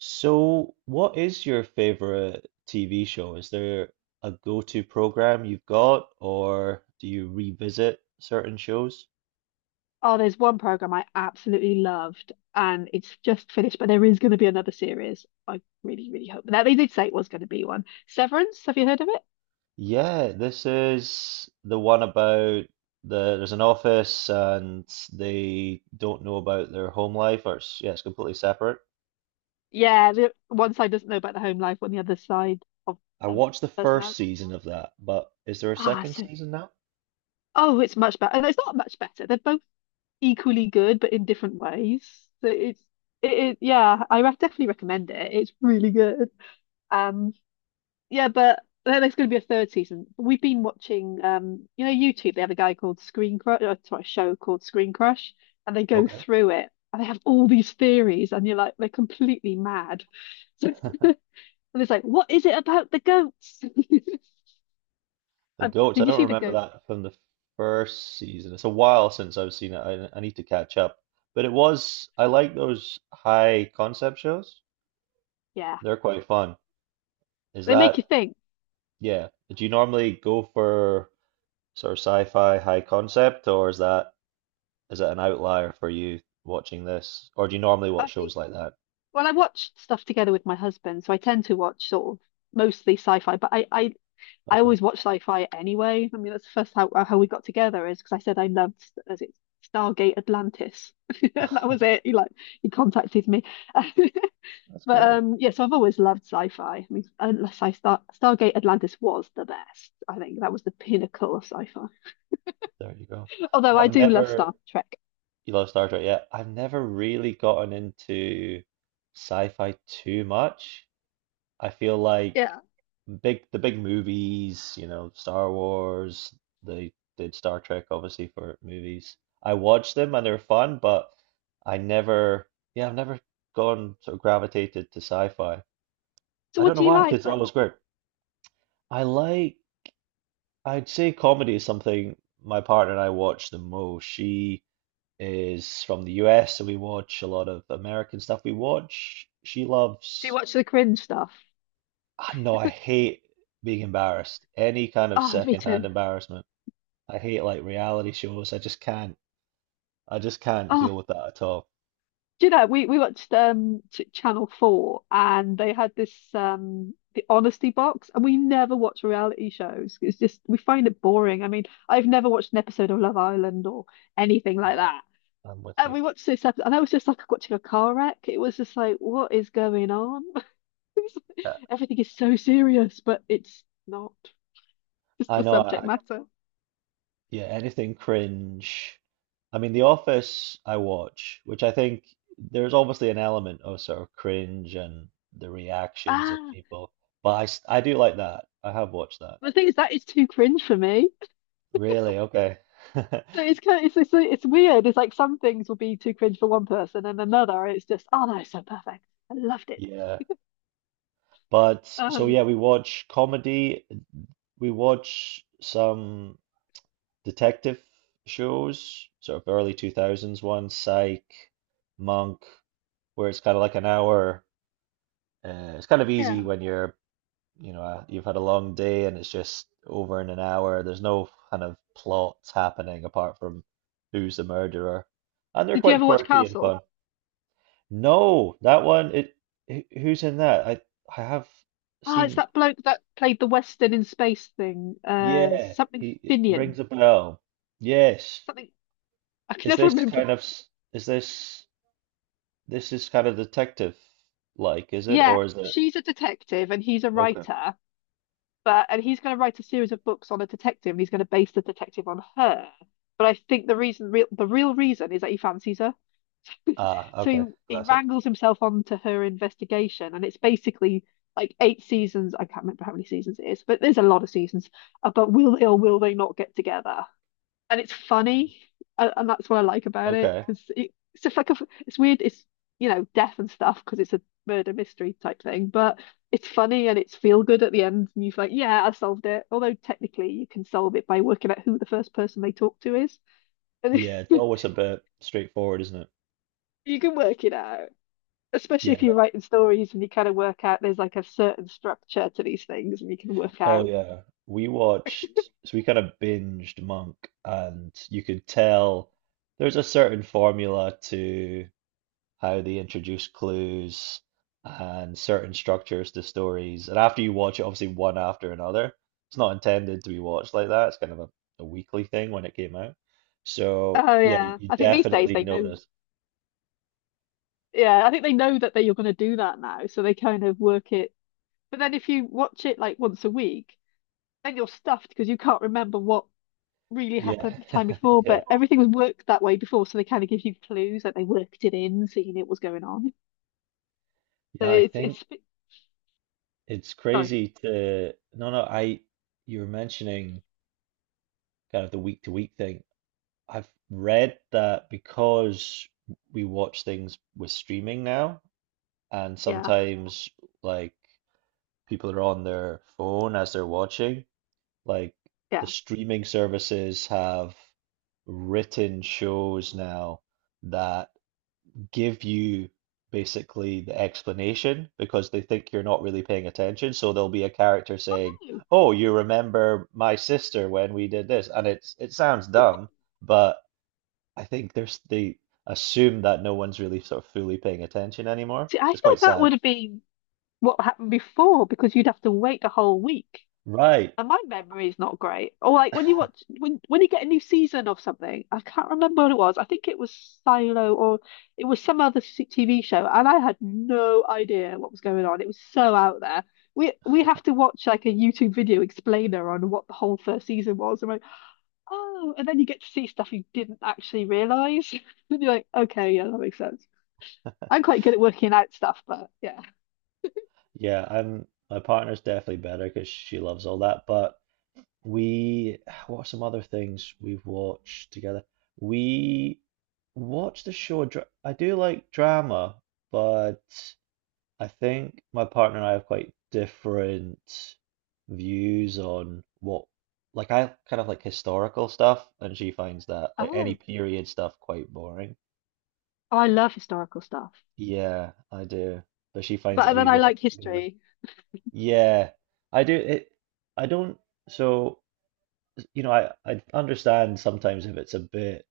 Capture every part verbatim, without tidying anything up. So, what is your favorite T V show? Is there a go-to program you've got, or do you revisit certain shows? Oh, there's one program I absolutely loved, and it's just finished, but there is going to be another series. I really, really hope that they did say it was going to be one. Severance, have you heard of it? Yeah, this is the one about the there's an office, and they don't know about their home life, or it's, yeah, it's completely separate. Yeah, the one side doesn't know about the home life, on the other side of I um, watched the first personality. season of that, but is there a Ah, second so season now? oh, it's much better. No, it's not much better. They're both equally good, but in different ways. So it's it, it yeah, I re definitely recommend it. It's really good. Um, Yeah, but there- there's going to be a third season. We've been watching, um, you know, YouTube. They have a guy called Screen Crush, or sorry, a show called Screen Crush, and they go Okay. through it, and they have all these theories, and you're like, they're completely mad. So, and it's like, what is it about the goats? The Uh, goats, I Did you don't see the remember goat? that from the first season. It's a while since I've seen it. I, I need to catch up. But it was, I like those high concept shows. Yeah, They're quite fun. Is they make you that, think. yeah. Do you normally go for sort of sci-fi high concept, or is that is it an outlier for you watching this? Or do you normally watch I shows think like that? Well, I watch stuff together with my husband, so I tend to watch sort of mostly sci-fi, but I I I Okay. always watch sci-fi anyway. I mean, that's the first how how we got together is because I said I loved as it Stargate Atlantis. And that was it. He like he contacted me. That's But great. um yeah, so I've always loved sci-fi. I mean, unless I start Stargate Atlantis was the best. I think that was the pinnacle of sci-fi. There you go. Although I've I do love Star never, Trek. you love Star Trek, yeah. I've never really gotten into sci-fi too much. I feel like Yeah. big the big movies, you know, Star Wars, they did Star Trek obviously for movies. I watched them and they're fun, but I never, yeah, I've never gone sort of gravitated to sci-fi. So I what don't know do you why, 'cause like it's then? always great. I like, I'd say comedy is something my partner and I watch the most. She is from the U S, so we watch a lot of American stuff. We watch, she Do you loves. watch the cringe stuff? Ah, no, I hate being embarrassed. Any kind of Oh, me secondhand too. embarrassment. I hate like reality shows. I just can't. I just can't Oh, deal with that at all. do you know, we, we watched um Ch Channel four and they had this um the honesty box, and we never watch reality shows. It's just we find it boring. I mean, I've never watched an episode of Love Island or anything No, like that. I- I'm with And you. we watched this episode and that was just like watching a car wreck. It was just like, what is going on? Yeah, Everything is so serious, but it's not. It's I the know. subject I, I matter. yeah, anything cringe. I mean, The Office I watch, which I think there's obviously an element of sort of cringe and the reactions of Ah, people, but I s- I do like that. I have watched that. the thing is that is too cringe for me. Really? Okay. So it's kind of, it's, it's it's weird. It's like some things will be too cringe for one person, and another it's just oh no, it's so perfect. I loved it. Yeah. But so yeah, Um, we watch comedy. We watch some detective shows, sort of early two thousands one, Psych, Monk, where it's kind of like an hour. Uh, it's kind of easy yeah. when you're, you know, uh, you've had a long day, and it's just over in an hour. There's no kind of plots happening apart from who's the murderer. And they're Did you quite ever watch quirky and Castle? fun. No, that one, it, wh- who's in that? I, I have Oh, it's seen, that bloke that played the Western in space thing. Uh, yeah, Something he, it Finian. rings a bell. Yes. Something I can Is never this remember. kind of s- is this this is kind of detective, like, is it Yeah, or is it she's a detective and he's a okay? writer, but and he's going to write a series of books on a detective, and he's going to base the detective on her. But I think the reason, real, the real reason is that he fancies her. Ah, So he, okay. he Classic. wrangles himself onto her investigation, and it's basically like eight seasons. I can't remember how many seasons it is, but there's a lot of seasons about will they or will they not get together? And it's funny, a- and that's what I like about it Okay. because it, it's just like a, it's weird. It's you know death and stuff because it's a murder mystery type thing, but it's funny and it's feel good at the end, and you're like, yeah, I solved it. Although technically you can solve it by working out who the first person they talk to is, and Yeah, it's always a bit straightforward, isn't it? you can work it out. Especially Yeah. if you're that- writing stories and you kind of work out there's like a certain structure to these things, and you can work Oh, out. yeah. We watched so we kind of binged Monk, and you could tell there's a certain formula to how they introduce clues and certain structures to stories. And after you watch it, obviously one after another, it's not intended to be watched like that. It's kind of a, a weekly thing when it came out. So Oh yeah, you yeah. you I think these days definitely they know notice. yeah, I think they know that they you're gonna do that now, so they kind of work it. But then if you watch it like once a week, then you're stuffed because you can't remember what really Yeah, happened the time before, yeah, but everything was worked that way before, so they kind of give you clues that they worked it in, so you knew what was going on. So yeah. I it's think it's it's sorry. crazy to. No, no. I you were mentioning kind of the week to week thing. I've read that because we watch things with streaming now, and Yeah, sometimes, like, people are on their phone as they're watching. Like, the yeah. streaming services have written shows now that give you basically the explanation because they think you're not really paying attention. So there'll be a character Oh saying, no. "Oh, you remember my sister when we did this," and it's it sounds dumb, but I think there's they assume that no one's really sort of fully paying attention anymore. See, I It's quite thought that sad. would have been what happened before because you'd have to wait a whole week. Right. And my memory is not great. Or like when you watch when when you get a new season of something, I can't remember what it was. I think it was Silo or it was some other s- T V show, and I had no idea what was going on. It was so out there. We we have to watch like a YouTube video explainer on what the whole first season was. And like, oh, and then you get to see stuff you didn't actually realize. And you're like, okay, yeah, that makes sense. I'm quite good at working out stuff, but yeah. Yeah, I'm my partner's definitely better because she loves all that. But we, what are some other things we've watched together? We watched the show. Dra- I do like drama, but I think my partner and I have quite different views on what, like, I kind of like historical stuff, and she finds that like any Oh, period stuff quite boring. I love historical stuff. Yeah, I do, but she finds it But a wee then I bit like boring. history. Yeah, I do it. I don't. So, you know, I I understand sometimes if it's a bit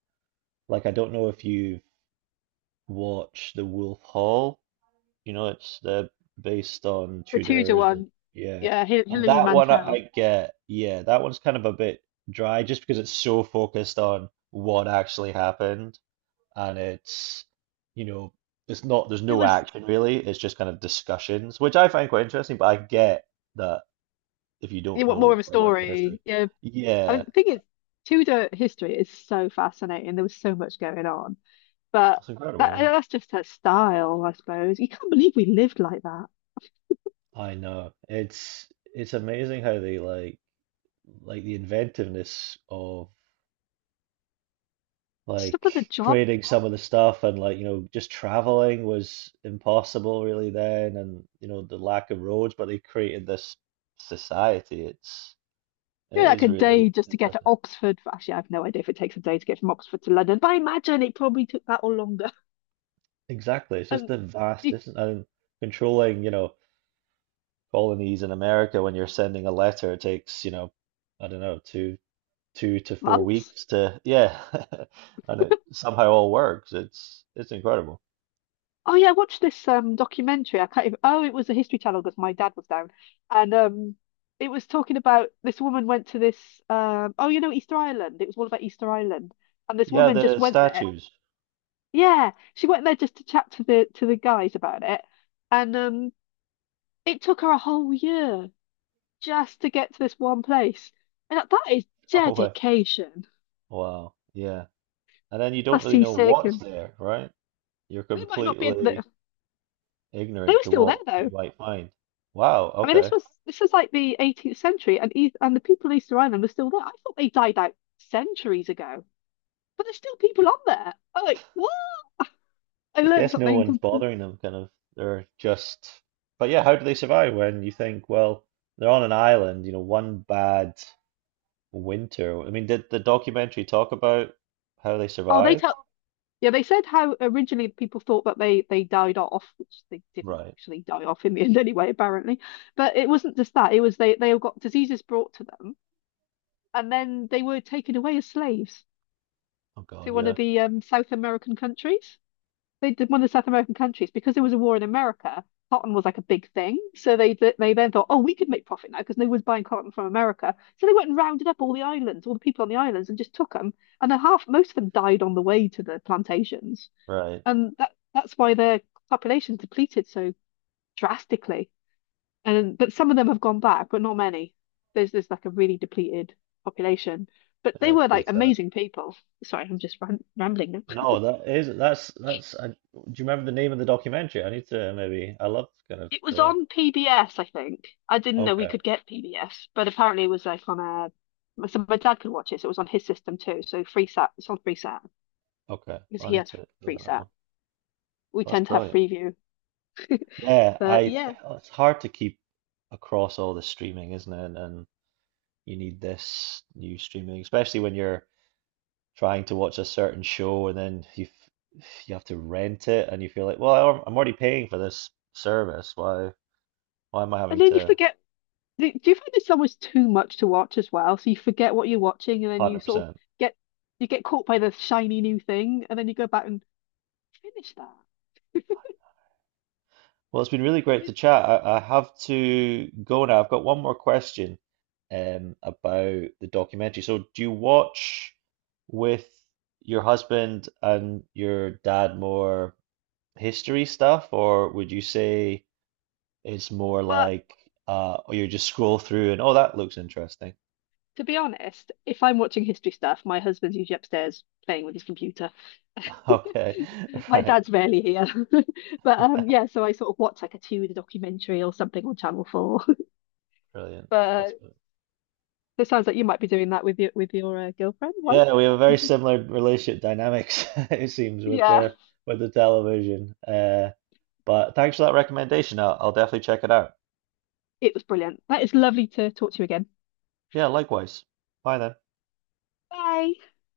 like, I don't know if you've watched The Wolf Hall. You know, it's the based on The Tudor Tudors. and- one, Yeah, yeah, Hi- and Hilary that one I, I Mantel. get. Yeah, that one's kind of a bit dry just because it's so focused on what actually happened, and it's, you know, it's not. There's It no was action really. It's just kind of discussions, which I find quite interesting. But I get that if you You don't want more of know a like the history. story. Yeah, I Yeah, don't think it's Tudor history is so fascinating. There was so much going on, but it's that incredible. that's just her style, I suppose. You can't believe we lived like that. I know. It's it's amazing how they, like like the inventiveness of, Some of the like, job, creating some of the stuff, and, like, you know, just traveling was impossible really then, and, you know, the lack of roads, but they created this society. It's you it know, like is a day really just to get to impressive. Oxford. Actually, I have no idea if it takes a day to get from Oxford to London, but I imagine it probably took that or longer. Exactly. It's just And the vast distance and controlling, you know, colonies in America when you're sending a letter, it takes, you know, I don't know, two two to four months. weeks to yeah. And it somehow all works. It's it's incredible. Oh yeah, I watched this um documentary. I can't even, oh, it was a History Channel because my dad was down. And um it was talking about this woman went to this um oh you know Easter Island. It was all about Easter Island. And this Yeah, woman just the went there. statues. Yeah, she went there just to chat to the to the guys about it. And um it took her a whole year just to get to this one place. And that, that is Oh, wa- dedication. wow. Yeah. And then you don't That's really know seasick, what's and there, right? You're they might not be they completely they ignorant were to still there what you though. might find. Wow. I mean, this Okay. was this was like the eighteenth century, and East, and the people in Easter Island were still there. I thought they died out centuries ago, but there's still people on there. I'm like, what? I I learned guess no something. one's comple- bothering them, kind of. They're just, but yeah, how do they survive when you think, well, they're on an island, you know, one bad winter. I mean, did the documentary talk about how they Oh, they survived? tell. Yeah, they said how originally people thought that they they died off, which they didn't Right. actually die off in the end anyway, apparently. But it wasn't just that; it was they they all got diseases brought to them, and then they were taken away as slaves Oh to God, one yeah. of the um, South American countries. They did One of the South American countries, because there was a war in America. Cotton was like a big thing, so they they then thought, oh, we could make profit now because no one's buying cotton from America. So they went and rounded up all the islands, all the people on the islands, and just took them. And then half, most of them died on the way to the plantations, Right. and that that's why their population depleted so drastically. And but some of them have gone back, but not many. There's there's like a really depleted population, but Yeah, they it's were pretty like sad. amazing people. Sorry, I'm just ram rambling now. No, that is that's that's. I, do you remember the name of the documentary? I need to maybe. I love kind of It was the. on P B S, I think. I didn't know we Okay, could get P B S, but apparently it was like on a. So my dad could watch it, so it was on his system too. So Freesat, it's on Freesat okay. because I he need has to look at that Freesat. one. We That's tend to have brilliant. Freeview, Yeah, but I. yeah. Oh, it's hard to keep across all the streaming, isn't it? And you need this new streaming, especially when you're trying to watch a certain show, and then you f- you have to rent it, and you feel like, well, I'm I'm already paying for this service. Why why am I And having then you to forget. Do do you find it's almost too much to watch as well? So you forget what you're watching, and then you sort of one hundred percent? get you get caught by the shiny new thing, and then you go back and finish that. Well, it's been really great to It's chat. I, I have to go now. I've got one more question, um, about the documentary. So, do you watch with your husband and your dad more history stuff, or would you say it's more well, like, uh, or you just scroll through and, oh, that looks interesting? to be honest, if I'm watching history stuff, my husband's usually upstairs playing with his computer. Okay, My right, dad's rarely here. But um yeah, so I sort of watch like a Tudor documentary or something on Channel four. brilliant. But uh, That's brilliant. it sounds like you might be doing that with your with your uh, girlfriend, Yeah, wife. we have a very similar relationship dynamics, it seems, with Yeah. the with the television. Uh, But thanks for that recommendation. I'll, I'll definitely check it out. It was brilliant. That is lovely to talk to you again. Yeah, likewise. Bye then. Bye.